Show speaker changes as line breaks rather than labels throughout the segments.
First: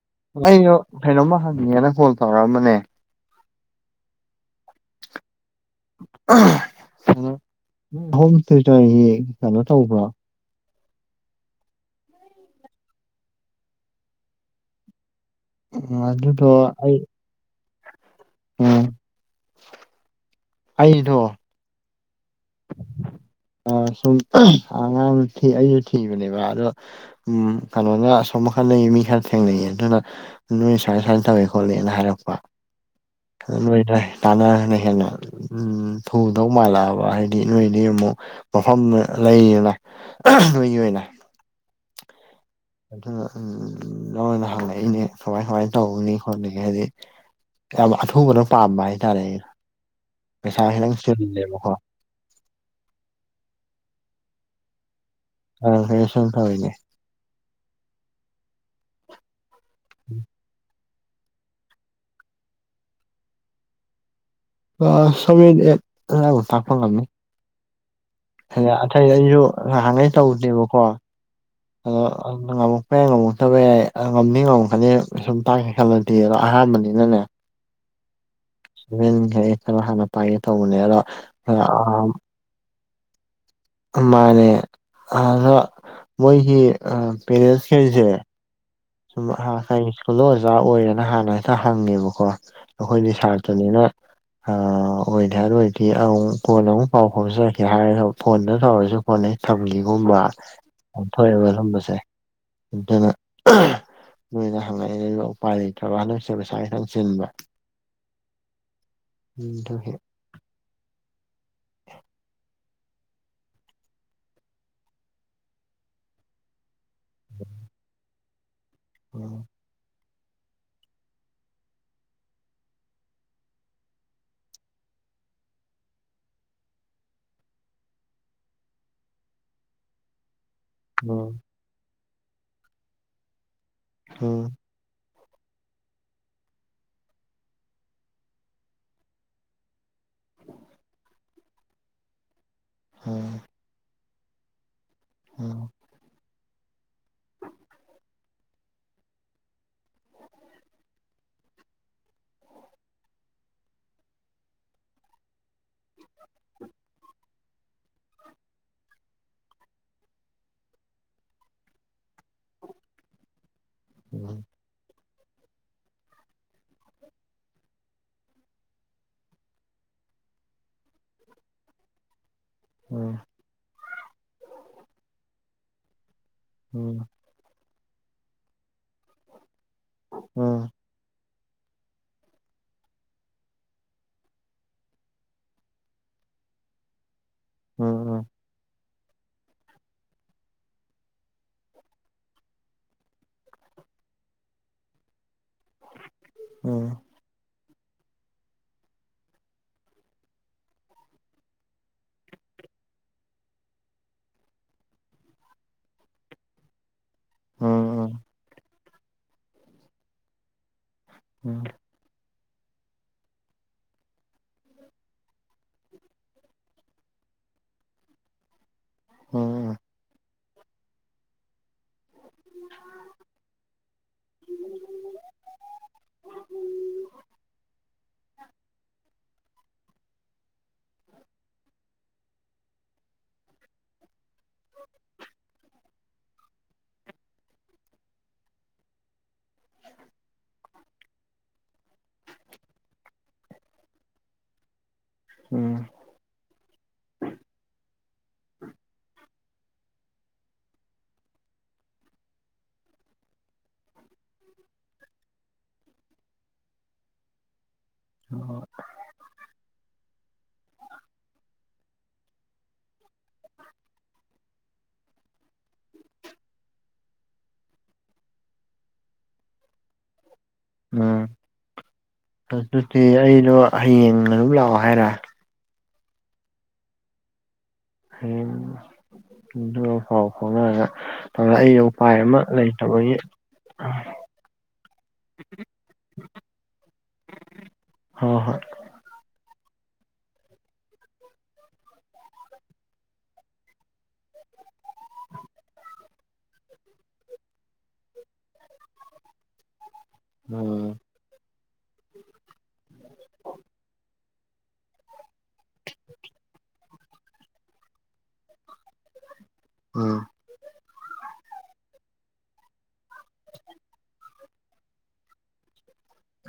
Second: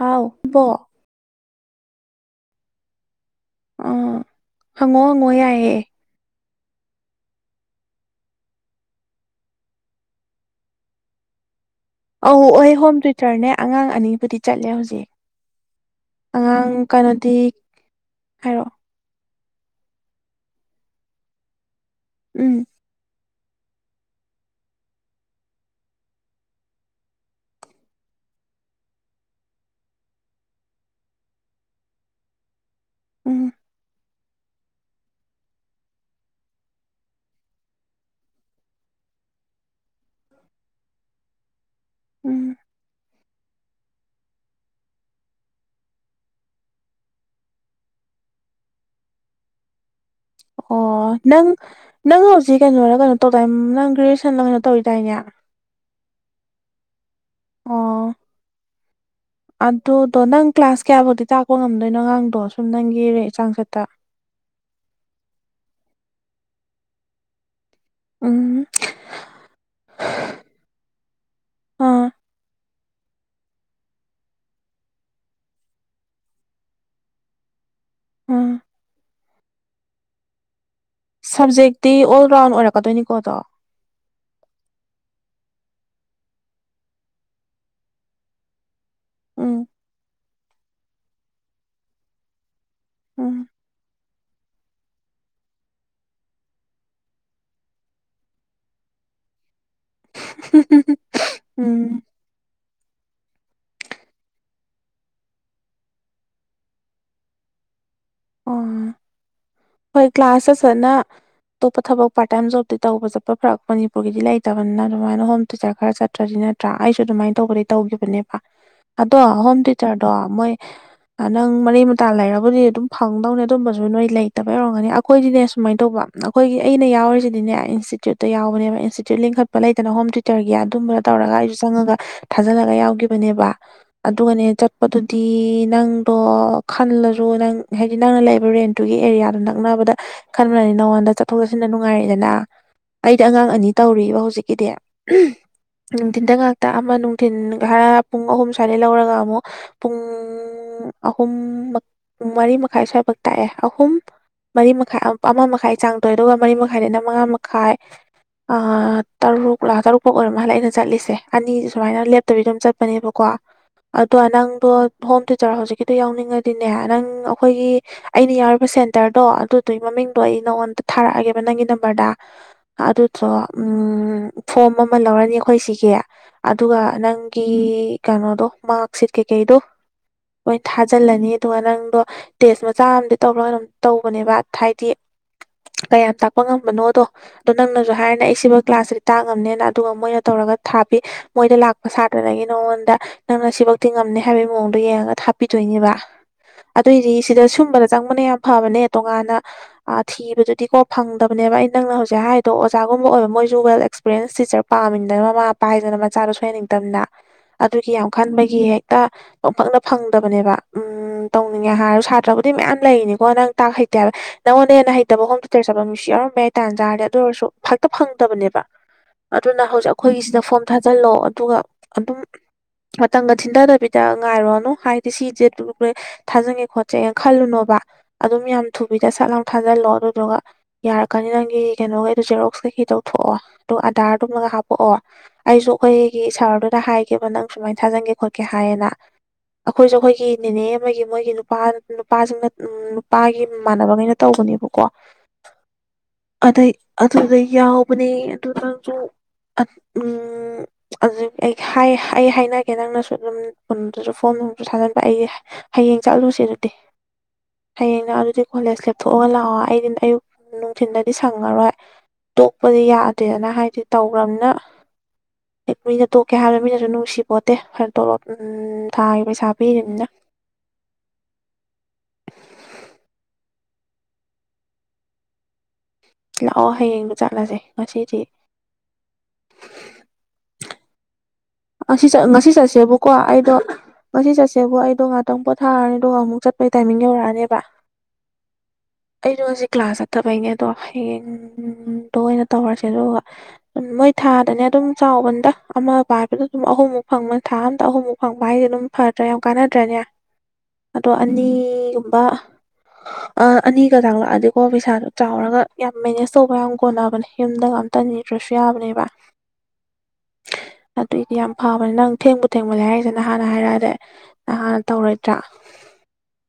ꯍꯥꯎ ꯕꯣ
ꯑꯩꯩꯅꯣ ꯀꯩꯅꯣꯝꯃ ꯍꯪꯒ‌ꯦꯅ ꯀ‌ꯣꯜ ꯇꯧꯔꯛꯑꯝꯕꯅꯦ
ꯑꯥ ꯍꯪꯉꯣ ꯍꯪꯉꯣ ꯌꯥꯏꯑꯦ
[unintelligible] ꯍꯣꯝ ꯇ꯭‌ꯌꯨꯇꯔꯒꯤ ꯀꯩꯅꯣ ꯇꯧꯕ꯭ꯔ‌ꯣ
ꯑꯧ ꯑꯣꯏ ꯍꯣꯝ ꯇ꯭ꯌꯨꯇꯔꯅꯦ ꯑꯉꯥꯡ ꯑꯅꯤꯕꯨꯗꯤ ꯆꯠꯂꯦ ꯍꯧꯖꯤꯛ
ꯑꯗꯨꯗꯣ
ꯑꯉꯥꯡ
ꯑꯩ
ꯀꯅꯣꯗꯤ ꯍꯥꯏꯔꯛꯑꯣ
[unintelligible] ꯑꯩꯗꯣ
ꯎꯝ
ꯑ ꯁꯨꯝ ꯑꯉꯥꯡ ꯑꯩꯁꯨ ꯊꯤꯕꯅꯦꯕ ꯑꯗꯣ ꯎꯝ ꯀꯩꯅꯣꯅ ꯑꯁꯣꯝꯅꯀꯟꯗꯩ ꯃꯤ ꯈꯔ ꯊꯦꯡꯅꯩꯌꯦ ꯑꯗꯨꯅ ꯅꯣꯏ ꯁꯥꯏ ꯁꯥꯏꯅ ꯇꯧꯋꯦ ꯈꯣꯠꯂꯦꯅ ꯍꯥꯏꯔꯛꯄ
ꯎꯝ
ꯅ‌ꯣꯏꯗ ꯇꯥꯟꯅꯔꯒꯅ ꯍꯦꯟꯅ ꯎꯝ ꯊꯨꯗꯧ ꯃꯥꯜꯂꯛꯑꯕ ꯍꯥꯏ ꯗꯤ ꯅꯣꯏꯗꯤ ꯑꯃꯨꯛ ꯃꯐꯝ ꯂꯩꯗꯅ ꯅꯣꯏꯒꯤ ꯑꯣꯏꯅ
ꯎꯝ
ꯑꯗꯨꯅ ꯎꯝ ꯅ‌ꯣꯏꯅ ꯍꯪꯉꯛꯏꯅꯦ ꯀꯃꯥꯏ ꯀꯃꯥꯏꯅ ꯇꯧꯅꯤ ꯈꯣꯠꯅꯤ ꯍꯥꯏꯗꯤ ꯌꯥꯝ ꯑꯊꯨꯕꯅ ꯄꯥꯝꯕ ꯍꯥꯏꯇꯥꯔꯦ ꯑꯩ
ꯑꯣ ꯅꯪ ꯅꯪ ꯍꯧꯖꯤꯛ ꯀꯩꯅꯣꯔꯥ ꯀꯩꯅꯣ ꯇꯧꯗꯥꯏ ꯅꯪ ꯒ꯭ꯔꯦꯖꯨꯌ‌ꯦꯁꯟꯂ ꯀꯩꯅꯣ ꯇꯧꯔꯤꯗꯥꯏꯅꯦ
ꯑ ꯒ꯭ꯔꯦꯖꯨꯌ‌ꯦꯁꯟ ꯇꯧꯏꯅꯦ
ꯑꯣ ꯑꯗꯨꯗꯣ ꯅꯪ ꯀ꯭ꯂꯥꯁ ꯀꯌꯥꯕꯨꯗꯤ ꯇꯥꯛꯄ ꯉꯝꯗꯣꯏꯅꯣ ꯑꯉꯥꯡꯗꯣ ꯁꯨꯝ ꯔ‌ꯦ ꯅꯪꯒꯤ ꯆꯥꯡꯆꯠꯇ
ꯀꯂ꯭ꯥꯁ ꯁꯕꯦꯟ ꯑꯩꯠ ꯑꯗꯥꯏꯐꯥꯎ ꯇꯥꯛꯄ ꯉꯝꯅꯤ
ꯎꯝ
ꯑꯗ ꯑꯇꯩꯩ ꯑꯩꯁꯨ ꯉꯍꯥꯟꯈꯩ ꯇꯧꯗꯦꯕꯀꯣ ꯑꯗꯣ
ꯑꯥ
ꯑꯗꯨ ꯉꯝꯃꯛꯄ ꯌꯥꯏ ꯉꯝꯃꯛꯇꯕ ꯌꯥꯏ ꯉꯝꯗꯤ ꯉꯝꯃꯛꯀꯅꯤ ꯁꯨꯝ ꯇꯥꯛꯀꯦ ꯈꯜꯂ ꯗꯤ ꯑꯍꯥꯟꯕꯅꯤꯅꯅꯦ
ꯑꯥ
ꯁꯚꯦꯟ ꯑꯩꯠ ꯈꯔ ꯍꯥꯟꯅ ꯄꯥꯏꯒꯦ ꯇꯧꯕꯅꯦ ꯑꯗꯣ
ꯁꯕꯖꯦꯛꯇꯤ ꯑꯣꯜ ꯔꯥꯎꯟ ꯑꯣꯏꯔꯛꯀꯗꯣꯏꯅꯤꯀꯣ ꯑꯗꯣ
ꯃꯥꯅꯦ ꯑꯗ‌ꯣ ꯃꯣꯏꯒꯤ ꯑ ꯄꯦꯔꯦꯟꯁꯈꯩꯁꯦ ꯁꯨꯝ ꯑꯍꯥ
ꯎꯝ
ꯀꯥꯏ ꯀꯨꯜꯗ ꯑꯣꯖꯥ ꯑꯣꯏꯔꯦꯅ ꯍꯥꯟꯅ ꯍꯦꯛꯇ ꯍꯪꯉꯦꯕꯀꯣ ꯑꯩꯈꯣꯏꯗꯤ
ꯎꯝ
ꯁꯥꯇ꯭ꯔꯅꯤꯅ ꯑ ꯑꯣꯏꯗ‌ꯦ ꯍꯥꯏꯔꯨꯔꯗꯤ ꯑꯃꯨꯛ ꯀꯣꯟꯅ ꯑꯃꯨꯛ ꯄꯥꯎ ꯐꯥꯎꯖꯔꯛꯀꯦ ꯍꯥꯏꯔ ꯐꯣꯟꯗ ꯇꯧꯔꯁꯨ ꯀ‌ꯣꯟ ꯍ‌ꯦꯛ ꯊꯝꯈꯤꯒꯨꯝꯕ ꯌꯥꯝ ꯊꯣꯛꯑꯦꯕ ꯑꯁꯨꯝꯕꯁꯦ
ꯎꯝ
ꯑꯗꯨꯅ ꯅꯣꯏꯅ ꯍꯪꯉꯛꯏ ꯎꯄꯥꯏ ꯂꯩꯇ꯭ꯔꯕ ꯍꯟꯗꯁꯦ ꯄꯩꯁꯥ ꯈꯤꯇꯪ ꯆꯤꯟꯕ
ꯑꯣ
ꯎꯝꯗ
ꯀ꯭ꯂꯥꯁꯥꯁꯁꯅ ꯑꯇꯣꯞꯄ ꯊꯕꯛ ꯄꯥꯔ ꯇꯥꯏꯝ ꯣꯕꯇ ꯇꯧꯕ ꯆꯠꯄ ꯐꯔꯛ ꯃꯅꯤꯄꯨꯔꯒꯤꯗꯤ ꯂꯩꯇꯕꯅꯤꯅ ꯑꯗꯨꯃꯥꯏꯅ ꯍꯣꯝ ꯇ꯭ꯨꯇꯆꯔ ꯈꯔ ꯆꯠ ꯅꯠꯇ꯭ꯔꯗꯤ ꯅꯠꯇ꯭ꯔꯥ ꯑꯩꯁꯨ ꯑꯗꯨꯃꯥꯏꯅ ꯇꯧꯕꯗꯤ ꯇꯧꯈꯤꯕꯅꯦꯕ ꯑꯗꯣ
ꯎꯝ
ꯍꯣꯝ ꯆꯔꯗꯣ ꯃꯣꯏ ꯅꯪ ꯃꯔꯤ ꯃꯇꯥ ꯂꯩꯔꯕꯨꯗꯤ ꯑꯗꯨꯝ ꯐꯪꯗꯧꯅꯦ ꯑꯗꯨꯝꯕꯁꯨ ꯅꯣꯏ ꯂꯩ ꯐꯠꯇꯕ ꯌꯧꯔꯝꯒꯅꯤ ꯑꯩꯈꯣꯏꯗꯤꯅꯦ ꯁꯨꯃꯥꯏꯅ ꯇꯧꯕ ꯑꯩꯈꯣꯏꯒꯤ ꯑꯩꯅ ꯌꯥꯎꯔꯤꯁꯤꯗꯤꯅꯦ ꯏꯟꯁꯇꯤꯇ꯭ꯌꯨꯠꯇ ꯌꯥꯎꯕꯅꯦꯕ ꯏꯟꯇꯤꯇ꯭ꯌꯨ ꯂꯤꯡꯈꯠ ꯂꯩꯗꯅ ꯍꯣ ꯔꯒꯤ ꯑꯗꯨꯝꯕꯗ
ꯎꯝ
ꯇꯧꯔꯒ ꯑꯩꯁꯨ ꯆꯪꯉꯒ ꯊꯥꯖꯜꯂꯒ ꯌꯥꯎꯈꯤꯕꯅꯦꯕ
ꯎꯝ
ꯑꯗꯨꯒꯅꯦ ꯑꯗꯨꯗꯤ ꯅꯪꯗꯣ ꯈꯜꯂꯁꯨ ꯅꯪ ꯍꯥꯏꯗꯤ ꯅꯪꯅ ꯂꯩꯕ ꯔꯦꯟꯇꯨꯒꯤ ꯑꯦꯔꯤꯌꯥꯗ ꯑꯗꯨ ꯅꯛꯅꯕꯗ ꯈꯟꯕꯅꯤ ꯅꯉꯣꯟꯗ ꯆꯠꯊꯣꯛ ꯆꯠꯁꯤꯟꯗ ꯅꯨꯡꯉꯥꯏꯔꯛꯦꯗꯅ ꯑꯩꯗꯤ ꯑꯉꯥꯡ
ꯎꯝ
ꯑꯅꯤ ꯇꯧꯔꯤꯕ ꯍꯧꯖꯤꯛꯀꯤꯗꯤ ꯅꯨꯡꯊꯤꯟꯗ ꯉꯥꯛꯇ ꯑꯃ ꯅꯨꯡꯊꯤꯟ ꯍꯔ ꯄꯨꯡ ꯑꯍꯨꯝ ꯁ꯭ꯋꯥꯏꯗ ꯂꯧꯔꯒ ꯑꯃꯨꯛ ꯄꯨꯡ ꯎ ꯑꯍꯨꯝ ꯃꯔꯤ ꯃꯈꯥꯏ ꯁ꯭ꯋꯥꯏꯐꯛ ꯇꯥꯛꯑꯦ ꯑꯍꯨꯝ ꯃꯔꯤ ꯃꯈꯥꯏ ꯑꯃ ꯃꯈꯥꯏ ꯆꯥꯡ ꯇꯣꯏꯦ ꯑꯗꯨꯒ ꯃꯔꯤ ꯃꯈꯥꯏꯗꯅ ꯃꯉꯥ ꯃꯈꯥꯏ ꯇꯔꯨꯛ ꯂ ꯇꯔꯨꯛ ꯐꯥꯎ ꯑꯣꯏꯔꯝ ꯃꯥꯜꯂꯦ ꯑꯩꯅ ꯆꯠꯂꯤꯁꯦ ꯑꯅꯤ ꯁꯨꯃꯥꯏꯅ ꯂꯦꯞꯇꯕꯤ ꯑꯗꯨꯝ ꯆꯠꯄꯅꯦꯕꯀꯣ ꯑꯗꯣ ꯅꯪꯗꯣ ꯍꯣꯝ ꯇꯤꯆꯔ ꯍꯧꯖꯤꯛꯀꯤꯗꯣ ꯌꯥꯎꯅꯤꯡꯉꯗꯤꯅꯦ ꯅꯪ ꯑꯩꯈꯣꯏꯒꯤ ꯑꯩꯅ ꯌꯥꯎꯔꯤꯕ ꯁꯦꯟ ꯍꯇꯔꯗꯣ ꯑꯗꯨꯗꯨꯒꯤ ꯃꯃꯤꯡꯗꯣ ꯑꯩ ꯅꯉꯣꯟꯗ ꯊꯥꯔꯛꯑꯒꯦꯕ ꯅꯪꯒꯤ ꯅꯝꯕꯔꯗ
ꯎꯝ
ꯑꯗꯨꯗꯣ ꯐꯣꯝ ꯑꯃ ꯂꯧꯔꯅꯤ ꯑꯩꯈꯣꯏ ꯁꯤꯒꯤ ꯑꯗꯨꯒ
ꯎꯝ
ꯅꯪ ꯒꯤ ꯀꯩꯅꯣꯗꯣ ꯃꯥꯔꯛꯁꯤꯠ ꯀꯩꯀꯩꯗꯣ
ꯎꯝ
ꯂꯣꯏ
ꯎꯝ
ꯊꯥꯖꯤꯜꯂꯅꯤ ꯑꯗꯨꯒ ꯅꯪꯗꯣ ꯇꯦꯁ ꯃꯆꯥ ꯑꯃꯗꯤ ꯇꯧꯔꯣ ꯇꯧꯕꯅꯦꯕ ꯍꯥꯏꯗꯤ ꯀꯌꯥꯝ ꯇꯥꯛꯄ ꯉꯝꯕꯅꯣꯗꯣ ꯑꯗꯣ
ꯎꯝ ꯎꯝ ꯎꯝ
ꯅꯪꯅꯁꯨ
ꯎꯝ
ꯍꯥꯏꯔꯅꯦ ꯑꯩ ꯁꯤꯕꯨ ꯀ꯭ꯂꯥꯁꯁꯤꯗꯤ ꯇꯥꯡꯉꯝꯅꯦꯅ ꯑꯗꯨꯒ ꯃꯣꯏꯅ ꯇꯧꯔꯒ ꯊꯥꯕꯤ ꯃꯣꯏꯗ ꯂꯥꯛꯄ ꯁꯥꯇ꯭ꯔꯉꯗꯒꯤ ꯅꯉꯣꯟꯗ ꯅꯪꯅ ꯁꯤꯐꯛꯇꯤ ꯉꯝꯅꯤ ꯍꯥꯏꯕꯒꯤ ꯃꯑꯣꯡꯗꯣ ꯌꯦꯡꯉꯒ ꯊ ꯍꯥꯄꯤꯗꯣꯏꯅꯦꯕ
ꯎꯝ ꯎꯝ
ꯑꯗꯨꯑꯣꯏꯗꯤ ꯁꯤꯗ ꯁꯨꯝꯕꯗ ꯆꯪꯕꯅ ꯌꯥꯝ ꯐꯕꯅꯦ ꯇꯣꯉꯥꯟꯅ ꯊꯤꯕꯗꯨꯗꯤ ꯀꯣ ꯐꯪꯗꯕꯅꯦꯕ ꯑꯩ ꯅꯪꯅ ꯍꯧꯖꯤꯛ ꯍꯥꯏꯗꯣ ꯑꯣꯖꯥꯒꯨꯝꯕ ꯑꯣꯏꯕ ꯃꯣꯏꯁꯨ ꯋꯦꯜ ꯑꯦꯛꯁꯄ ꯄꯄꯦꯔꯦꯟꯁ ꯇꯤꯆꯔ ꯄꯥꯝꯃꯤꯗꯅ ꯃꯃꯥ ꯃꯄꯥ ꯍꯥꯏꯗꯅ ꯃꯆꯥꯗꯣ ꯁꯣꯏꯍꯟꯅꯤꯡꯗꯕꯅꯤꯅ ꯑꯗꯨꯒꯤ
ꯎꯝ
ꯌꯥꯝ ꯈꯟꯕꯒꯤ ꯍꯦꯛꯇ ꯄꯪꯄꯛꯅ ꯐꯪꯗꯕꯅꯦꯕ ꯎꯝ ꯇꯧꯅꯤꯡꯉꯦ ꯍꯥꯏꯔꯁꯨ ꯁꯥꯇ꯭ꯔꯕꯨꯗꯤ ꯃꯌꯥꯝ ꯂꯩꯅꯤꯀꯣ ꯅꯪ ꯇꯥꯛ ꯍꯩꯇꯦ ꯍꯥꯏꯕ ꯅꯪꯉꯣꯟꯅ ꯍꯦꯟꯅ ꯍꯩꯇꯕ ꯍꯣꯝꯗꯇꯔ ꯆꯠꯄ ꯃꯤꯃꯤꯁꯨ ꯌꯥꯎꯔꯝꯝꯕ ꯌꯥꯏ ꯇꯥꯥꯟ ꯆꯥꯔꯦ ꯑꯗꯨ ꯑꯣꯏꯔꯁꯨ ꯐꯛꯇ ꯐꯪꯗꯕꯅꯦꯕ ꯑꯗꯨꯅ
ꯎꯝ
ꯍꯧꯖꯤꯛ ꯑꯩꯈꯣꯏꯒꯤꯁꯤꯗ ꯐꯣꯝ ꯊꯥꯖꯤꯜꯂꯣ ꯑꯗꯨꯒ ꯑꯗꯨꯝ ꯃꯇꯝꯒ ꯊꯤꯟꯊꯗꯕꯤꯗ ꯉꯥꯏꯔꯣꯅꯨ ꯍꯥꯏꯗꯤ ꯁꯤꯁꯦ ꯊꯥꯖꯪꯉꯦ ꯈꯣꯠꯆꯩꯦꯅ ꯈꯜꯂꯨꯅꯣꯕ ꯑꯗꯨꯝ ꯌꯥꯝ ꯊꯨꯕꯤꯗ ꯁꯠ ꯂꯥꯡ ꯊꯥꯖꯤꯜꯂꯣ ꯑꯗꯨꯗꯨꯒ ꯌꯥꯔꯛꯀꯅꯤ ꯅꯪꯒꯤ ꯀꯩꯅꯣꯒꯩ ꯑꯗꯨ ꯖꯦꯔꯣꯛꯁꯀꯩꯈꯤꯤꯗꯧ ꯊꯣꯛꯣꯛꯑꯣ ꯑꯗꯨꯒ ꯑꯙꯔꯗꯨꯃꯒ ꯍꯥꯞꯄꯛꯑꯣ ꯑꯩꯁꯨ ꯑꯩꯈ ꯒꯤ ꯁꯍꯔꯗꯨꯗ ꯍꯥꯏꯒꯦꯕ ꯅꯪ ꯁꯨꯃꯥꯏꯅ ꯊꯥꯖꯟꯒꯦ ꯈꯣꯠꯀꯦ ꯍꯥꯏꯌꯦꯅ ꯑꯩꯈꯣꯏꯁꯨ ꯑꯩꯈꯣꯏꯒꯤ ꯅꯦꯅꯦ ꯑꯃꯒꯤ ꯃꯣꯏꯒꯤ ꯅꯨꯄꯥ ꯅꯨꯄꯥꯁꯤꯡꯅ ꯎ ꯄꯥꯒꯤ ꯏꯃꯥꯟꯅꯕꯈꯩꯅ ꯇꯧꯕꯅꯦꯕꯀꯣ
ꯎꯝ
ꯑꯗꯩ ꯑꯗꯨꯗꯩ ꯌꯥꯎꯕꯅꯦ ꯑꯗꯨꯗꯪꯁꯨ ꯎꯝ ꯑꯗꯨ ꯑꯩ ꯑꯩ ꯍꯥꯏꯅꯒꯦ ꯅꯪꯅꯁꯨ ꯑꯗꯨꯝ ꯀꯟꯗꯨꯁꯨ ꯐꯣꯝ ꯝꯁꯨ ꯊꯥꯖꯤꯟꯕ ꯑꯩ ꯍꯌꯦꯡ ꯆꯠꯂꯨꯁꯦ ꯑꯗꯨꯠꯇꯗꯤ ꯍꯌꯦꯡꯅ ꯑꯗꯨꯗꯤ ꯀꯣꯂꯦꯖ ꯂꯦꯞꯊꯣꯛꯑꯒ ꯂꯥꯛꯑꯣ ꯑꯩꯗꯤ ꯑꯌꯨꯛ ꯅꯨꯡꯊꯤꯟꯗꯗꯤ ꯁꯪꯉꯔꯣꯏ ꯇꯣꯛꯄꯗꯤ ꯌꯥꯗꯦꯅ ꯍꯥꯏꯗꯤ ꯇꯧꯈ꯭ꯔꯕꯅ ꯃꯤꯅ ꯇꯣꯛꯀꯦ ꯍꯥꯏꯕꯗ ꯃꯤꯅꯁꯨ ꯅꯨꯡꯁꯤꯄꯣꯠꯇꯦꯔ ꯇꯣꯂꯣꯞ ꯊꯥꯒꯤ ꯄꯩꯁꯥ ꯄꯤꯔꯤꯕꯅꯤꯅ
ꯎꯝ ꯑꯗꯨꯗꯤ ꯑꯩꯗꯣ ꯍꯌꯦꯡ ꯑꯗꯨꯝ ꯂꯥꯛꯑꯣ ꯍꯥꯏꯔ
ꯂꯥꯛꯑꯣ ꯍꯌꯦꯡꯗꯨ ꯆꯠꯂꯁꯦ ꯉꯁꯤꯗꯤ
ꯍꯝ ꯐꯥꯎ ꯐꯥꯎꯉ
ꯑꯁꯤ ꯉꯁꯤ ꯆꯠꯁꯦꯕꯀꯣ ꯑꯩꯗꯣ
ꯍꯣꯏ
ꯉꯁꯤ ꯆꯠꯁꯦꯕ ꯑꯩꯗꯣ ꯉꯥꯛꯇꯪ ꯄꯣꯊꯥꯔꯅꯤ ꯑꯗꯨꯒ ꯑꯃꯨꯛ ꯆꯠꯄꯒꯤ ꯇꯥꯏꯃꯤꯡ ꯌꯧꯔꯛꯑꯅꯦꯕ
ꯍꯣꯏ ꯍꯣꯏ
ꯑꯩꯗꯣ ꯍꯧꯖꯤꯛ ꯀ꯭ꯂꯥꯁ ꯆꯠꯇꯕꯩꯅꯦ ꯑꯗꯣ ꯍꯌꯦꯡꯗꯣ ꯑꯣꯏꯅ ꯇꯧꯔꯁꯦ ꯑꯗꯨꯒ ꯎ ꯃꯣꯏ ꯊꯥꯗꯅꯦ ꯑꯗꯨꯝ ꯆꯥꯎꯕꯗ ꯑꯃ ꯄꯥꯏꯕꯗꯣ ꯑꯗꯨꯝ ꯑꯍꯨꯝꯃꯨꯛ ꯐꯪꯕ ꯊꯥ ꯑꯝꯇ ꯑꯍꯨꯝꯃꯨꯛ ꯐꯪꯕ ꯍꯥꯏꯁꯗꯤ ꯑꯗꯨꯝ ꯐꯗ꯭ꯔꯥ ꯌꯥꯝ ꯀꯥꯟꯅꯗ꯭ꯔꯅꯦ
ꯎꯝ
ꯣ ꯑꯅꯤꯒꯨꯝꯕ ꯑꯅꯤꯒ ꯆꯥꯛꯂꯛꯑꯗꯤꯀꯣ ꯄꯩꯁꯥꯗꯣ ꯆꯥꯎꯔꯒ ꯌꯥꯝ ꯃꯦꯅꯦꯖ ꯇꯧꯕ ꯌꯥꯝ ꯀꯣꯟꯅꯕꯅꯦ ꯌꯨꯝꯗ ꯇꯅꯤꯗ꯭ꯔꯁꯨ ꯌꯥꯕꯅꯦꯕ
ꯑꯝ
ꯑꯗꯨꯏꯗꯤ ꯌꯥꯝ ꯐꯕꯅꯦ ꯅꯪ ꯊꯦꯡꯕꯨ ꯊꯦꯡꯃꯜꯂꯦ ꯍꯥꯏꯔꯤꯁꯤꯦꯅ ꯍꯥꯟꯅ ꯍꯥꯏꯔꯛꯑꯗꯤ ꯍꯥꯟꯅ ꯇꯧꯔꯣꯏꯗ꯭ꯔꯥ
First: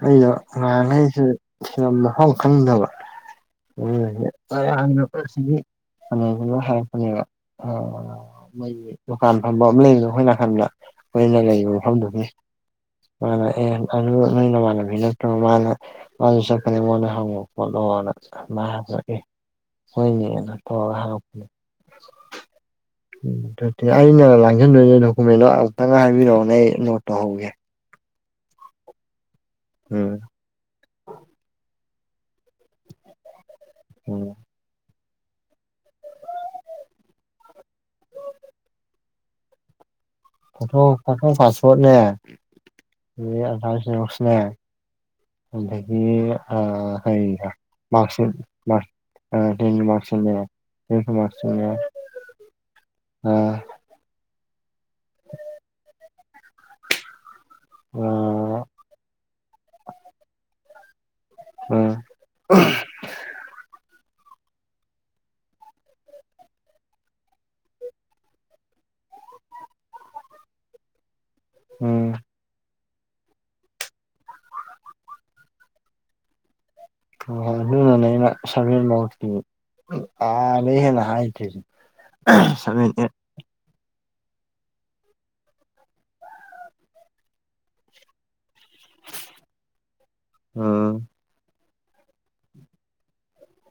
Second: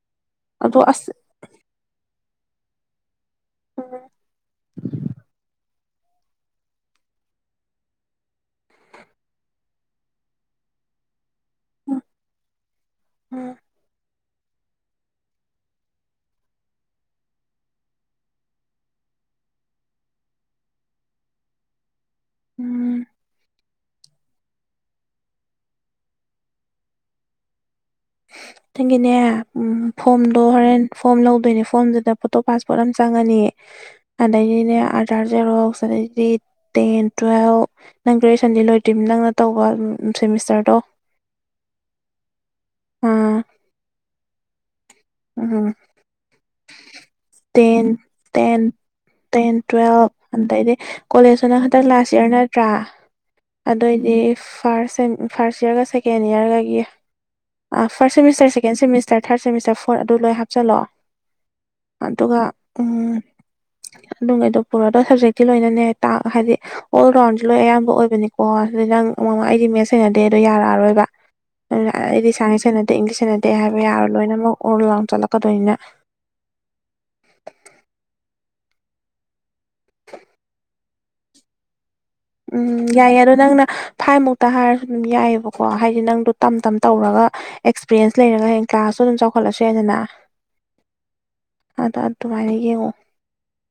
ꯑꯩꯗꯣ
ꯑꯗꯣ ꯑꯁ
ꯉꯍꯥꯡꯉꯩꯁꯦ ꯃꯐꯝ ꯈꯪꯗꯕ ꯎ
ꯎꯝ
ꯐꯕ ꯃꯣꯏꯒꯤ ꯗꯨꯀꯥꯟ ꯐꯝꯕ ꯑꯃ ꯂꯩꯕꯗ ꯑꯩꯈꯣꯏ ꯅꯥꯀꯟꯗ ꯑꯣꯏꯅ ꯂꯩ
ꯎꯝ
ꯅꯤ ꯃꯥꯅ
ꯎꯝ
ꯑꯦ ꯑꯗꯨ ꯅꯣꯏ ꯅꯃꯥꯟꯅꯕꯤ ꯅꯠꯇ꯭ꯔꯒ ꯃꯥꯅ ꯑꯗꯨ ꯆꯄꯅꯤ ꯃꯟꯅ ꯍꯪꯉꯅ ꯃꯥꯦ ꯍꯅꯤꯅ ꯍꯥ
ꯎꯝ
ꯑꯩꯅ ꯂꯥꯡꯁꯤꯟꯗꯣꯏꯅꯦ ꯗꯣꯀꯨꯃꯦꯟꯗꯣ ꯑꯃꯨꯛꯇꯪ ꯍꯥꯏꯕꯤꯔꯛꯑꯣꯅꯦ ꯑꯩ ꯅꯣꯠ ꯇꯧꯍꯧꯒꯦ
ꯊꯦꯡꯒꯤꯅꯦ ꯎ
ꯎꯝ
ꯐꯣꯝ ꯐꯣꯗꯣ ꯍꯣꯔꯦꯟ ꯐꯣꯝ ꯂꯧꯗꯣꯏꯅꯦ ꯐꯣꯝꯗꯨꯗ ꯐꯣꯇꯣ ꯄꯥꯁꯄꯣꯔꯠ ꯑꯃ ꯆꯪꯉꯅꯤ
ꯎꯝ
ꯑꯗꯩꯅꯦ ꯑ ꯔ ꯖꯦꯔꯣ ꯁꯤꯗꯩꯗꯤ ꯇꯦꯟ ꯇꯨꯋꯦꯜꯞ ꯅꯪ ꯒ꯭ꯔꯦꯖꯨꯑꯌꯦꯁꯟꯗꯤ ꯂꯣꯏꯗ꯭ꯔꯤꯕ ꯅꯪꯅ ꯇꯧꯕ ꯁꯦꯃꯤꯁꯇꯔꯗꯣ
ꯐꯣꯇꯣ ꯐꯇꯣ ꯄꯥꯁꯄꯣꯔꯠꯅꯦ
ꯑꯥ
ꯑꯁꯣꯛꯁꯅꯦ
ꯎꯝ
ꯑꯗꯒꯤ ꯍ
ꯇꯦꯟ
ꯃꯥꯔꯁ
ꯇꯦꯟ
ꯃꯥ
ꯇꯦꯟ ꯇꯨꯋꯦꯜꯐ ꯑꯗꯩꯗꯤ ꯀꯣꯂꯦꯖꯇꯅ
ꯃꯥꯔꯛꯁꯤꯠꯅꯦ
ꯈꯇꯪ ꯂꯥꯁ ꯏꯌꯥꯔ ꯅꯠꯇ꯭ꯔꯥ
ꯑꯥ
ꯑꯗꯨꯑꯣꯏꯗꯤ ꯐꯥꯔꯁ ꯐꯥꯔꯁ ꯏꯌꯥꯔꯒ ꯁꯦꯀꯦꯟ ꯏꯌꯥꯔꯒꯒꯤ ꯐꯥꯔꯁ ꯁꯦꯃꯤꯁꯇꯔ
ꯑꯥ
second semester third semester four ꯑꯗꯨ ꯂꯣꯏ ꯍꯥꯞꯆꯜꯂꯑꯣ
ꯑꯣꯝ
ꯑꯗꯨꯒ ꯑꯗꯨꯝ ꯀꯩꯗꯣ ꯄꯨꯔꯗ ꯁꯕꯖꯦꯛꯇꯤ ꯂꯣꯏꯅꯅꯦꯥꯛ ꯍꯥꯏꯗꯤ ꯑꯣꯜ ꯔꯥꯎꯟꯁꯦ ꯂꯣꯏ ꯑꯌꯥꯝꯕ ꯑꯣꯏꯕꯅꯤꯀꯣ ꯑꯗꯨꯗꯤ ꯅꯪ ꯑꯩꯗꯤ ꯃꯦꯠꯁ ꯁꯦꯡꯅꯗꯦ ꯑꯗꯨꯗꯣ ꯌꯥꯔꯛꯑꯔꯣꯏꯕ ꯑꯗꯨ
ꯎꯝ
ꯑꯩꯗꯤ ꯁꯥꯏꯁ ꯁꯦꯟꯅꯗꯦ ꯏꯪꯂꯤꯁ ꯁꯦꯟꯅꯗꯦ ꯍꯥꯏꯕ ꯌꯥꯔꯣ ꯂꯣꯏꯅꯃꯛ ꯑꯣꯔ ꯂꯥꯎ ꯆꯠꯂꯛꯀꯗꯣꯏꯅꯤꯅ
ꯍ ꯍꯣꯏ ꯑꯗꯨꯅꯅꯦ ꯑꯩꯅ ꯁꯔ ꯃꯀꯤ ꯑꯥ ꯂꯩ ꯍꯦꯟꯅ ꯍꯥꯏꯗꯦꯔꯤꯁ
ꯎꯝ ꯌꯥꯏ ꯌꯥꯔꯣ ꯅꯪꯅ ꯐꯥꯏ ꯃꯨꯛꯇ ꯍꯥꯏꯔꯁꯨ ꯑꯗꯨꯝ ꯌꯥꯏꯑꯕꯀꯣ ꯍꯥꯏꯗꯤ ꯅꯪꯗꯣ ꯇꯝ ꯇꯝ ꯇꯧꯔꯒ ꯑꯦꯛꯁꯄꯤꯔꯤꯌꯦꯟꯁ ꯂꯩꯔꯒ ꯍꯦꯛ ꯀ꯭ꯂꯥꯁꯁꯨ ꯑꯗꯨꯝ ꯆꯥꯎꯈꯠꯂꯁ ꯌꯥꯗꯅ
ꯎꯝ
ꯑꯗꯣ ꯑꯗꯨꯃꯥꯏꯅ ꯌꯦꯡꯉꯣ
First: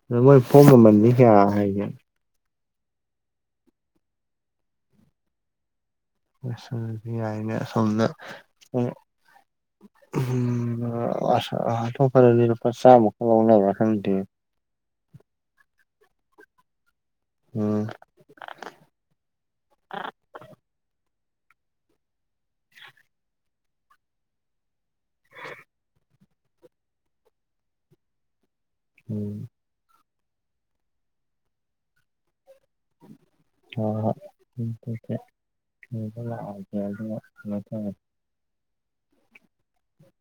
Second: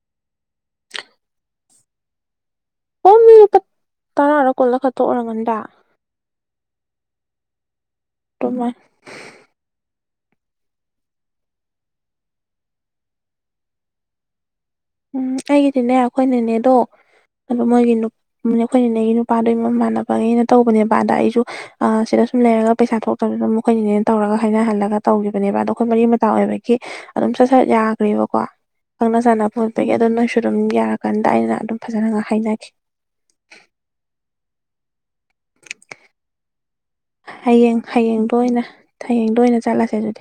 ꯑꯗ ꯃꯣꯏ ꯐꯣꯝ ꯃꯃꯜꯗꯤ ꯀꯌꯥ ꯍꯥꯏꯒꯦ
ꯑꯣ ꯃꯤ ꯂꯨꯄꯥ ꯇꯔꯥꯔ ꯀꯣꯜꯂ ꯈꯠꯇꯣꯛꯎꯔꯝꯃꯟꯗ
ꯌꯥꯏꯅꯦ ꯁꯣꯝꯅ
ꯑꯗꯨꯃꯥꯏ
ꯍꯥꯇꯣꯄꯗꯤ ꯂꯨꯄꯥ ꯆꯥꯝꯃꯨꯛ ꯈ ꯂꯧꯥꯎ ꯂꯩꯕ ꯈꯪꯗꯦ
ꯎꯝ ꯑꯩꯒꯤꯗꯤꯅꯦ ꯑꯩꯈꯣꯏꯅꯅꯦ ꯑꯗꯣ ꯑ
ꯎꯝ
ꯃꯣꯏꯒꯤ ꯑꯩꯈꯣꯏ ꯅꯅꯦꯒꯤ ꯅꯨꯄꯥꯗꯣ ꯏꯃꯝ ꯃꯥꯟꯅꯕꯅꯦꯅ ꯇꯧꯕꯅꯦꯕꯗ ꯑꯩꯁꯨ ꯁꯤꯗ ꯁꯨꯝ ꯂꯩꯔꯒ ꯄꯩꯁꯥ ꯊꯣꯛꯇꯕꯗꯅ ꯃꯈꯣꯏꯅꯤꯅꯦꯅ ꯇꯧꯔꯒ ꯍꯥꯏꯅꯍꯜꯂꯒ ꯇꯧꯈꯤꯕꯅꯦꯕ ꯑꯗꯣ ꯑꯩꯈꯣꯏ ꯃꯔꯤ ꯃꯇꯥ ꯑꯣꯏꯕꯒꯤ ꯑꯗꯨꯝ ꯁꯠ ꯁꯠ ꯌꯥꯈ꯭ꯔꯦꯕꯀꯣ ꯈꯪꯅ
ꯎꯝ
ꯆꯥꯅꯕ ꯈꯣꯠꯄꯒꯤ ꯑꯗꯨ ꯅꯣꯏꯁꯨ ꯑꯗꯨꯝ ꯌꯥꯔꯀꯥꯟꯗ ꯑꯩꯅ ꯑꯗꯨꯝ ꯐꯖꯅ ꯍꯥꯏꯅꯈꯤ
ꯍ ꯍꯣꯏꯦ
ꯍꯌꯦꯡ ꯍꯌꯦꯡꯗ ꯑꯣꯏꯅ ꯍꯌꯦꯡꯗ ꯑꯣꯏꯅ ꯆꯠꯂꯁꯦ ꯑꯗꯨꯗꯤ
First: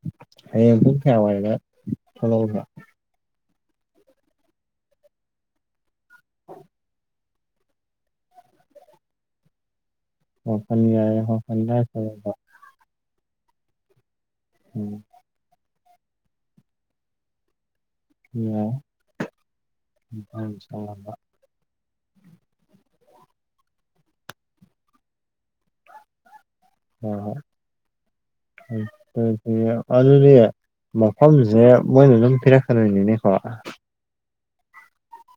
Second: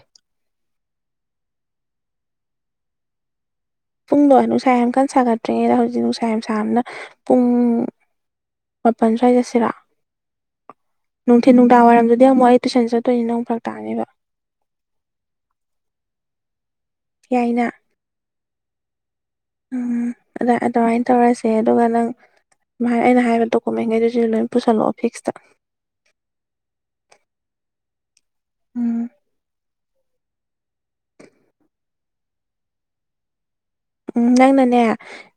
ꯍꯌꯦ ꯀꯌꯥꯋꯥꯔꯒ ꯊꯂ
ꯄꯨꯡꯗꯣ ꯅꯨꯡꯁꯥ ꯌꯥꯝ ꯀꯟ ꯁꯥꯒꯠꯇ꯭ꯔꯤꯉꯩꯗ ꯍꯧꯖꯤꯛ ꯅꯨꯡꯁꯥ ꯌꯥꯝ ꯁꯥꯥꯕꯅ ꯄꯨꯡ ꯃꯥꯄꯜ ꯁ꯭ꯋꯥꯏ ꯆꯠꯁꯤꯔ
ꯃꯥꯄꯟ ꯌꯥꯏ
ꯅꯨꯡꯊꯤꯤꯟ
ꯃꯥꯄꯟ ꯑꯗꯥꯏ
ꯅꯨꯡꯗꯥꯡꯋꯥꯏꯔꯝꯗꯨꯗꯤ
ꯊꯣꯛꯂꯛꯑꯣꯕ
ꯑꯃꯨꯛ ꯑꯩ ꯇꯨꯏꯁꯟ ꯆꯠꯇꯣꯏꯅꯤ ꯅꯪ ꯐꯔꯛꯥꯛꯑꯅꯦꯕ
ꯎꯝ
ꯌꯥꯏꯅ
ꯎꯝ
ꯎꯝ ꯑ ꯑꯗꯨꯃꯥꯏꯅ ꯇꯧꯔꯁꯤ ꯁ ꯑꯗꯨꯒ ꯅꯪꯃꯥꯏꯅ ꯑꯩꯅ ꯍꯥꯏꯔꯤꯕ ꯗꯣꯀꯨꯃꯦꯟꯈꯩꯗꯨꯁꯨ ꯂꯣꯏ ꯄꯨꯁꯜꯂꯛꯑꯣ ꯐꯤꯛꯁꯇ
ꯑꯣ
ꯎꯝ
ꯑꯗꯨꯗꯤ ꯃꯐꯝꯁꯦ ꯃꯣꯏꯅ ꯑꯗꯨꯝ ꯄꯤꯔꯛꯀꯗꯣꯏꯅꯤꯅꯦꯀꯣ
ꯎꯝ ꯅꯪꯅꯅꯦ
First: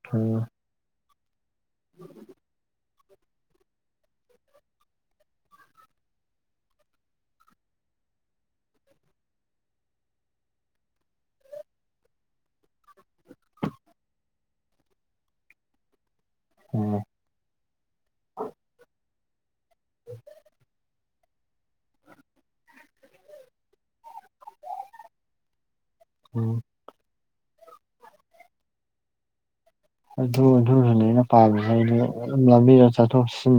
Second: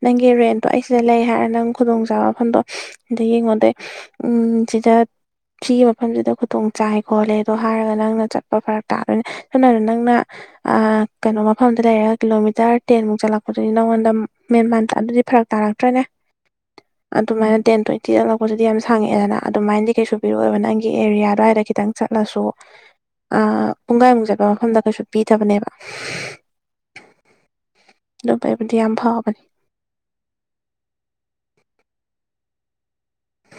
ꯅꯪꯒꯤ
ꯎꯝ
ꯔꯦꯟꯇꯣ ꯑꯩ ꯁꯤꯗ ꯂꯩ ꯍꯥꯏꯔꯒ ꯅꯪ ꯈꯨꯗꯣꯡꯆꯥꯥꯕ ꯃꯐꯝꯗꯣ ꯗ ꯃꯗ ꯎꯝ ꯁꯤꯖ ꯁꯤꯒꯤ ꯃꯐꯝꯁꯤꯗ ꯈꯨꯗꯣꯡ ꯆꯥꯏ ꯈꯣꯠꯂꯦ ꯑꯗꯣ ꯍꯥꯏꯔꯒ ꯅꯪꯅ ꯆꯠꯄ ꯐꯔꯛ ꯇꯥꯗꯣꯏꯅꯦ ꯁꯝꯅꯗ ꯅꯪꯅ ꯑ ꯀꯩꯅꯣ ꯃꯐꯝꯗ ꯂꯩꯔꯒ ꯀꯤꯂꯣꯃꯤꯇꯔ ꯇꯦꯟꯃꯨꯛ ꯆꯠꯂꯛꯄ ꯑꯗꯨꯗꯒꯤ ꯅꯪꯉꯣꯟꯗ ꯃꯦꯟ ꯃꯥꯟ ꯑꯗꯨꯗꯤ ꯐꯔꯛ ꯇꯥꯔꯛꯇ꯭ꯔꯦꯅꯦ
ꯎꯝ
ꯑꯗꯨꯃꯥꯏꯅ ꯇꯦꯟ ꯇ꯭ꯋꯦꯟꯇꯤꯗ ꯂꯄꯁꯤꯗꯤ ꯌꯥꯝ ꯁꯪꯉꯛꯦꯗꯅ ꯑꯗꯨꯃꯥꯏꯅꯗꯤ ꯀꯩꯁꯨ ꯄꯤꯔꯑꯣꯕꯅ ꯅꯪꯒꯤ ꯑꯦꯔꯤꯌꯥ ꯑꯗꯨꯋꯥꯏꯗ ꯈꯤꯇꯪ ꯆꯠꯂꯁꯨ ꯄꯨꯡꯒꯥꯏꯃꯨꯛ ꯆꯠꯄ ꯃꯐꯝꯗ ꯀꯩꯁꯨ ꯄꯤꯗꯕꯅꯦꯕ
ꯎ
ꯑꯗꯨꯕꯩꯕꯨꯗꯤ ꯌꯥꯝ ꯐꯥꯎꯕꯅꯦ
ꯑꯗꯨ ꯑꯗꯨꯁꯨꯅꯦ ꯑꯩꯅ ꯄꯥꯝꯃꯤꯁꯗꯤ ꯂꯝꯕꯤꯗ ꯆꯠꯊꯣꯛꯟ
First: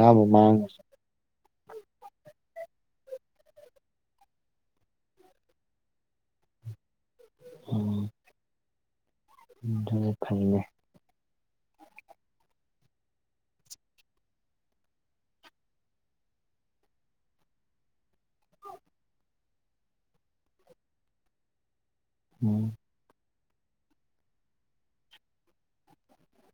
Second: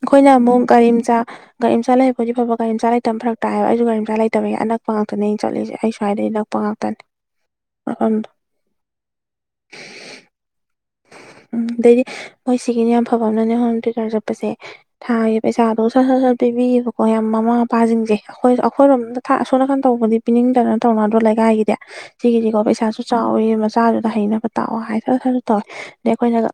ꯑꯩꯈꯣꯏꯅ ꯑꯃꯨꯛ ꯀꯔꯤꯝꯆꯥ ꯒꯥꯔꯤ ꯑꯃꯆꯥ ꯆ ꯂꯩ ꯍꯄꯗꯤ ꯐꯕ ꯒꯥꯔꯤꯆꯥ ꯂꯩꯇꯕ ꯐꯛ ꯇꯥꯏꯑꯕ ꯑꯩꯁꯨ ꯒꯥꯔꯤꯆꯥ ꯂꯩꯇꯕꯒꯤ ꯑꯅꯛ ꯉꯥꯛꯇꯅꯦꯅꯤ ꯆꯠꯂꯤꯁꯦ ꯑꯩ ꯁ꯭ꯏꯗꯒꯤ ꯄꯉꯇꯦ ꯑ
ꯑꯗꯨ ꯐꯪꯅꯦ
ꯎꯝ ꯑꯗꯩꯗꯤ ꯃꯣꯏ ꯁꯤꯒꯤꯅꯦ ꯌꯥꯝ ꯐꯕ ꯑꯃꯅꯅꯦ ꯍꯣꯝ ꯇꯌꯨꯇꯔ ꯆꯠꯄꯁꯦ ꯊꯥꯒꯦ ꯄꯩꯁꯥꯗꯣ ꯁꯠ ꯁ ꯁꯠ ꯄꯤꯕꯤꯌꯦꯕꯀꯣ ꯌꯥꯝ ꯃꯃꯥ ꯃꯄꯥꯁꯤꯡꯁꯦ ꯑꯩꯈꯣꯏ ꯑꯩꯈꯣꯏꯔꯣꯝꯗ ꯊꯥꯛ ꯑꯁꯣꯅꯥꯀꯟ ꯇꯧꯕꯗꯤ ꯄꯤꯅꯤꯡꯗꯅ ꯇꯧꯅꯗ꯭ꯔꯣ ꯂꯩꯀꯥꯏꯒꯤꯗꯤ ꯁꯤꯒꯤꯁꯤꯀꯣ
ꯎꯝ
ꯄꯩꯁꯥꯁꯨ ꯆꯥꯎꯋꯤ ꯃꯆꯥꯗꯨꯗ ꯍꯩꯅꯕ ꯇꯥꯛꯑꯣ ꯍꯥꯏꯔ ꯇꯧꯋꯦ ꯑꯗꯩ ꯑꯩꯈꯣꯏꯅꯒ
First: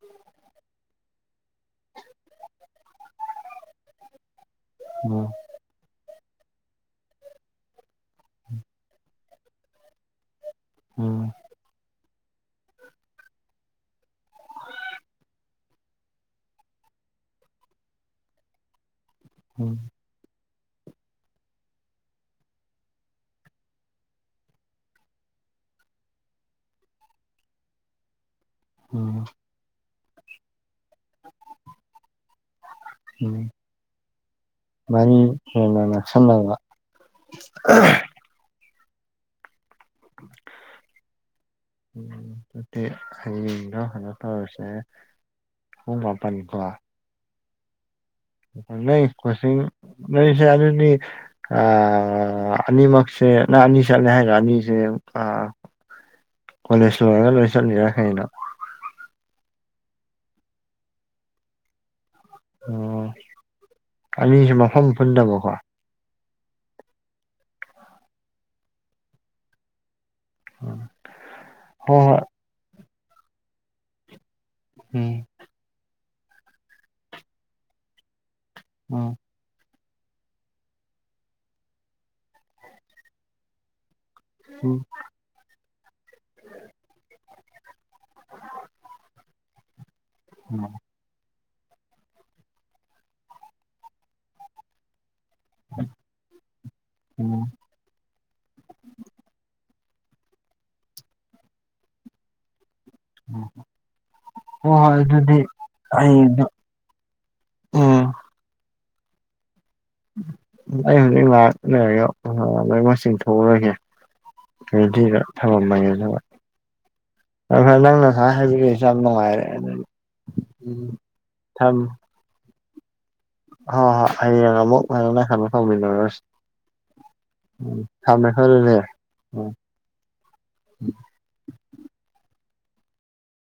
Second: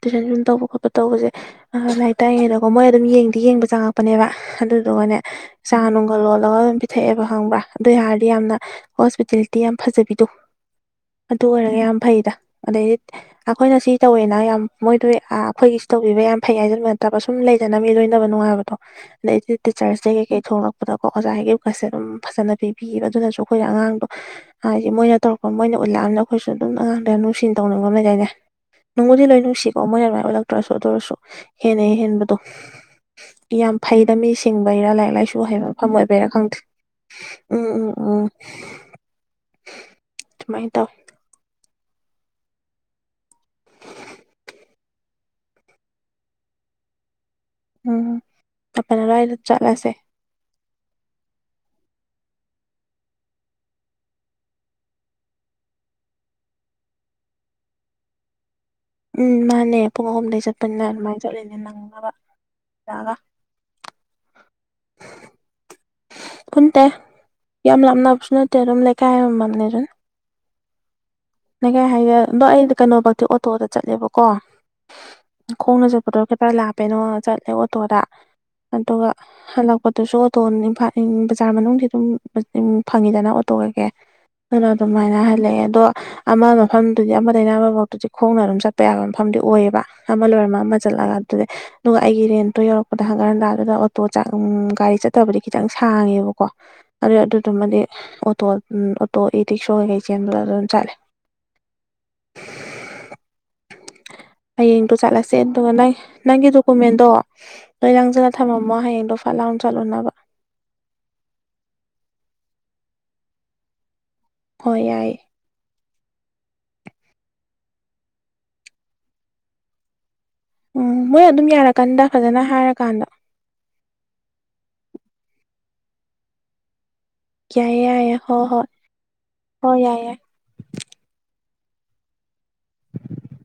ꯇꯨꯏꯁꯟ ꯁꯨꯝ ꯇꯧꯕ ꯈꯣꯠꯄ ꯇꯧꯕꯁꯦ ꯑ ꯂꯥꯏꯔꯤꯛ ꯇꯥꯏꯏꯉꯩꯗꯀꯣ ꯃꯣꯏ ꯑꯗꯨꯝ ꯌꯦꯡꯗꯤ ꯌꯦꯡꯕ ꯆꯪꯉꯛꯄꯅꯦꯕ ꯑꯗꯨꯗꯨꯒꯅꯦ
ꯎꯝ
ꯆꯥ ꯅꯨꯡꯒ ꯂꯣꯜꯂꯒ ꯑꯗꯨꯝ ꯄꯤꯊꯛꯑꯦꯕ ꯈꯪꯕ꯭ꯔꯥ ꯑꯗꯨ ꯑꯣꯏ ꯌꯥꯔꯗꯤ ꯌꯥꯝꯅ ꯍꯣꯁꯄꯤꯇꯦꯂꯤꯇꯤ ꯌꯥꯝ ꯐꯖꯕꯤꯗꯣ
ꯎꯝ
ꯑꯗꯨ ꯑꯣꯏꯔꯒ ꯌꯥꯝ ꯐꯩꯗ ꯑꯗꯩꯗꯤ ꯑꯩꯈꯣꯏꯅ ꯁꯤ ꯇꯧꯋꯦꯅ ꯌꯥꯝ ꯃꯣꯏꯗꯣ ꯑꯩꯈꯣꯏꯒꯤꯁꯨ ꯇꯧꯕꯤꯕ ꯌꯥꯝ ꯐꯩ ꯍꯥꯏꯖꯟꯕ ꯅꯠꯇꯕ ꯁꯨꯝ ꯂꯩꯖꯅꯕ ꯃꯤ ꯂꯣꯏꯅꯕ ꯅꯨꯡꯉꯥꯏꯕꯗ ꯂꯩꯗꯤ
ꯎꯝ
ꯆꯔꯁꯒꯦ ꯀꯩ ꯊꯧꯅ ꯀꯣ ꯑꯣꯖꯥ ꯍꯥꯏꯒꯤ ꯋꯁꯦ ꯑꯗꯨꯝ ꯐꯖꯅ ꯄꯤꯕꯤꯌꯦꯕ ꯑꯗꯨꯅꯁꯨ ꯑꯩꯈꯣꯏ ꯑꯉꯥꯡꯗꯣ ꯍꯥꯏꯗꯤ ꯃꯣꯏꯅ ꯇꯧꯔꯛꯄ ꯃꯣꯏꯅ ꯎꯠꯂꯛꯑꯝꯅ ꯑꯩꯈꯣꯏꯁꯨ ꯑꯗꯨꯝ ꯑꯉꯥꯡꯗ ꯅꯨꯡꯁꯤꯟ ꯇꯧꯅꯤꯡꯅꯕ ꯂꯩ ꯀꯥꯏꯗ ꯅꯪꯕꯨꯗꯤ
ꯎꯝ
ꯂꯣꯏ ꯅꯨꯡꯁꯤꯠ ꯀ ꯃꯣꯏꯅ ꯃꯥꯏ ꯑꯣꯠꯂꯛꯇ꯭ꯔꯁꯨ ꯑꯗꯨ ꯑꯣꯏꯔꯁꯨ ꯍꯦꯟꯅꯩꯦ ꯍꯦꯟꯕꯗꯣ
ꯎꯝ
ꯌꯥꯝ ꯐꯩꯗ ꯃꯤ ꯁꯤꯡꯕꯩꯔꯥ ꯂꯥꯏꯔꯤꯛ
ꯃꯔꯤ
ꯂꯥꯏꯁꯨ ꯍꯩꯕ
ꯍꯦꯟꯅ
ꯃꯐꯝ ꯑꯣꯏꯕꯩꯔꯥ
ꯅꯛꯁꯟꯅꯕ
ꯈꯪꯗ꯭ꯔꯦ ꯎꯝ ꯎꯝ ꯎꯝ ꯁꯃꯥꯏ ꯇꯥꯎ
ꯎꯝ ꯑꯗꯨꯤ ꯍꯌꯦꯡꯗ ꯀꯩꯅꯣ ꯇꯧꯔꯁꯦ ꯍꯄꯅꯤꯀ
ꯎꯝ ꯑꯄꯅ ꯂ ꯑꯂ ꯆꯠꯁꯦ
ꯅꯁꯅꯤ ꯑ ꯑꯅꯤꯃꯛꯁꯦ ꯅꯪ ꯑꯅꯤ ꯆꯠꯂ ꯍꯥꯏꯔ ꯑꯅꯤꯁꯦ ꯑ ꯀꯣꯂꯦꯖ ꯂꯣꯏꯔꯒ ꯂꯣꯏ ꯆꯠꯂꯤꯔꯈꯩꯅꯣ
ꯎꯝ ꯃꯥꯅꯦ ꯄꯨꯡ ꯑꯍꯨꯝꯗꯒꯤꯩ ꯆꯠꯄꯅꯤꯅ ꯑꯗꯨꯃꯥꯏꯅ ꯆꯠꯂꯤꯅꯦ ꯅꯪꯅꯕ
ꯑꯣ
ꯂꯥꯛꯑꯒ
ꯑꯅꯤꯁꯨ ꯃꯐꯝ ꯄꯨꯟꯗꯕꯀꯣ
ꯀꯟ ꯇ ꯌꯥꯝ ꯂꯝꯅꯅꯥꯞꯁꯅ ꯇꯔꯣꯝ ꯂ ꯀꯥꯏꯣ ꯃꯅꯤꯔ
ꯎꯝ
ꯂꯩꯀꯥꯏ ꯍꯥꯏꯒꯦ ꯑꯗꯣ ꯑꯩꯗꯤ ꯀꯩꯅꯣ ꯐꯛꯇꯤ ꯑꯣꯇꯣꯗ ꯆꯠꯂꯦꯕꯀꯣ
ꯎ
ꯈꯣꯡꯅ ꯆꯠꯄꯗꯣ ꯀꯇꯔ ꯂꯥꯞꯄꯦꯅꯣ ꯆꯠꯂꯦ ꯑꯣꯇꯣꯗ ꯑꯗꯨꯒ
ꯎꯝ
ꯍꯜꯂꯛꯄꯗꯨꯁꯨ ꯑꯣꯇꯣ ꯏꯝꯐꯥꯜ ꯕꯖꯥꯔ ꯃꯅꯨꯡ ꯑꯗꯨꯝ ꯐꯪꯉꯤꯗꯅ ꯑꯣꯇꯣ ꯀꯩꯀꯦ ꯑꯗꯨꯅ ꯑꯗꯨꯃꯥꯏꯅ ꯍꯜꯂꯛꯑꯦ ꯑꯗꯣ ꯑꯃ ꯃꯐꯝꯗꯨꯗꯤ ꯑꯃꯗꯩꯅ ꯑꯃꯐꯥꯎꯇꯨꯗꯤ ꯈꯣꯡꯅ ꯑꯗꯨꯝ ꯆꯠꯄ ꯌꯥꯕ ꯃꯐꯝꯗꯤ ꯑꯣꯏꯌꯦꯕ ꯊꯃꯜ ꯑꯣꯏꯔꯃ
ꯎꯝ
ꯃꯥ ꯂꯥꯛꯑ ꯑꯗꯨ ꯑꯗꯨꯒ ꯑꯩꯒꯤ ꯔꯦꯟꯇꯣ ꯌꯧꯔꯛꯄꯗ ꯍꯪꯒꯥꯔ ꯍꯟꯗꯥꯗꯨꯗ ꯑꯣꯇꯣ ꯒꯥꯔꯤ ꯆꯠ ꯐꯠꯇꯕꯗꯤ ꯈꯤꯇꯪ ꯁꯥꯡꯉꯦꯕꯀꯣ ꯑꯗꯨ
ꯎꯝ ꯎꯝ
ꯑꯗꯨꯗꯨꯃꯗꯤ ꯑꯣꯇꯣ ꯎꯝ ꯑꯣꯇꯣꯒꯤ ꯔꯤꯛꯁꯣ ꯀꯩꯀꯩ ꯆꯦꯟꯕꯗ ꯑꯗꯨꯝ ꯆꯥꯠꯂꯦ
ꯑꯣ ꯍ
ꯍꯌꯦꯡꯗꯣ ꯆꯠꯂꯁꯦ ꯑꯗꯨꯒ ꯅꯪ
ꯍꯌꯦꯡꯗꯣ
ꯅꯪꯒꯤ ꯗꯣꯀꯨꯃꯦꯟꯗꯣ ꯂꯣꯏ
ꯎꯝ
ꯂꯪꯖꯔ ꯊꯃ ꯑꯃꯃꯣ ꯍꯌꯦꯡ ꯗꯣꯐꯥ ꯂꯥꯎꯟ ꯆꯜꯂ
ꯑꯩ ꯍꯧꯖꯤꯛ ꯂꯥꯛ ꯂꯩꯔꯒ ꯂꯩꯉꯣꯢ ꯆꯤꯡꯊꯣꯛ ꯎꯔꯒꯦ
ꯍꯣꯏ ꯌꯥꯏꯌꯦ
ꯔꯦꯗꯤꯗ ꯊꯝꯃꯝꯃꯒꯦ ꯊ ꯐꯔ ꯅꯪꯅ ꯉꯁꯥꯏ ꯍꯥꯏꯕꯤꯔꯛꯏꯁꯨ ꯌꯥꯝ ꯅꯨꯡꯉꯥꯏꯔꯦ ꯑꯗꯨꯗꯤ
ꯎꯝ ꯃꯣꯏ ꯑꯗꯨꯝ ꯌꯥꯔꯀꯥꯟꯗ ꯐꯖꯅ ꯍꯥꯏꯔꯀꯥꯟꯗ
ꯍ ꯍꯣꯏ ꯍꯌꯦꯡ ꯑꯃꯨꯛ ꯉ ꯈꯥꯟꯟꯅ ꯐꯥꯎꯃꯤꯟꯅꯔꯁꯤ ꯎꯝ
ꯌꯥꯏꯌꯦ ꯌꯥꯏꯌꯦ
ꯊꯝꯃꯦꯀꯣ
ꯍꯣꯏ ꯍꯣꯏ
ꯑꯗꯨꯗꯤ ꯎꯝ
ꯍꯣꯏ ꯌꯥꯏ ꯌꯥꯏ [inaudible]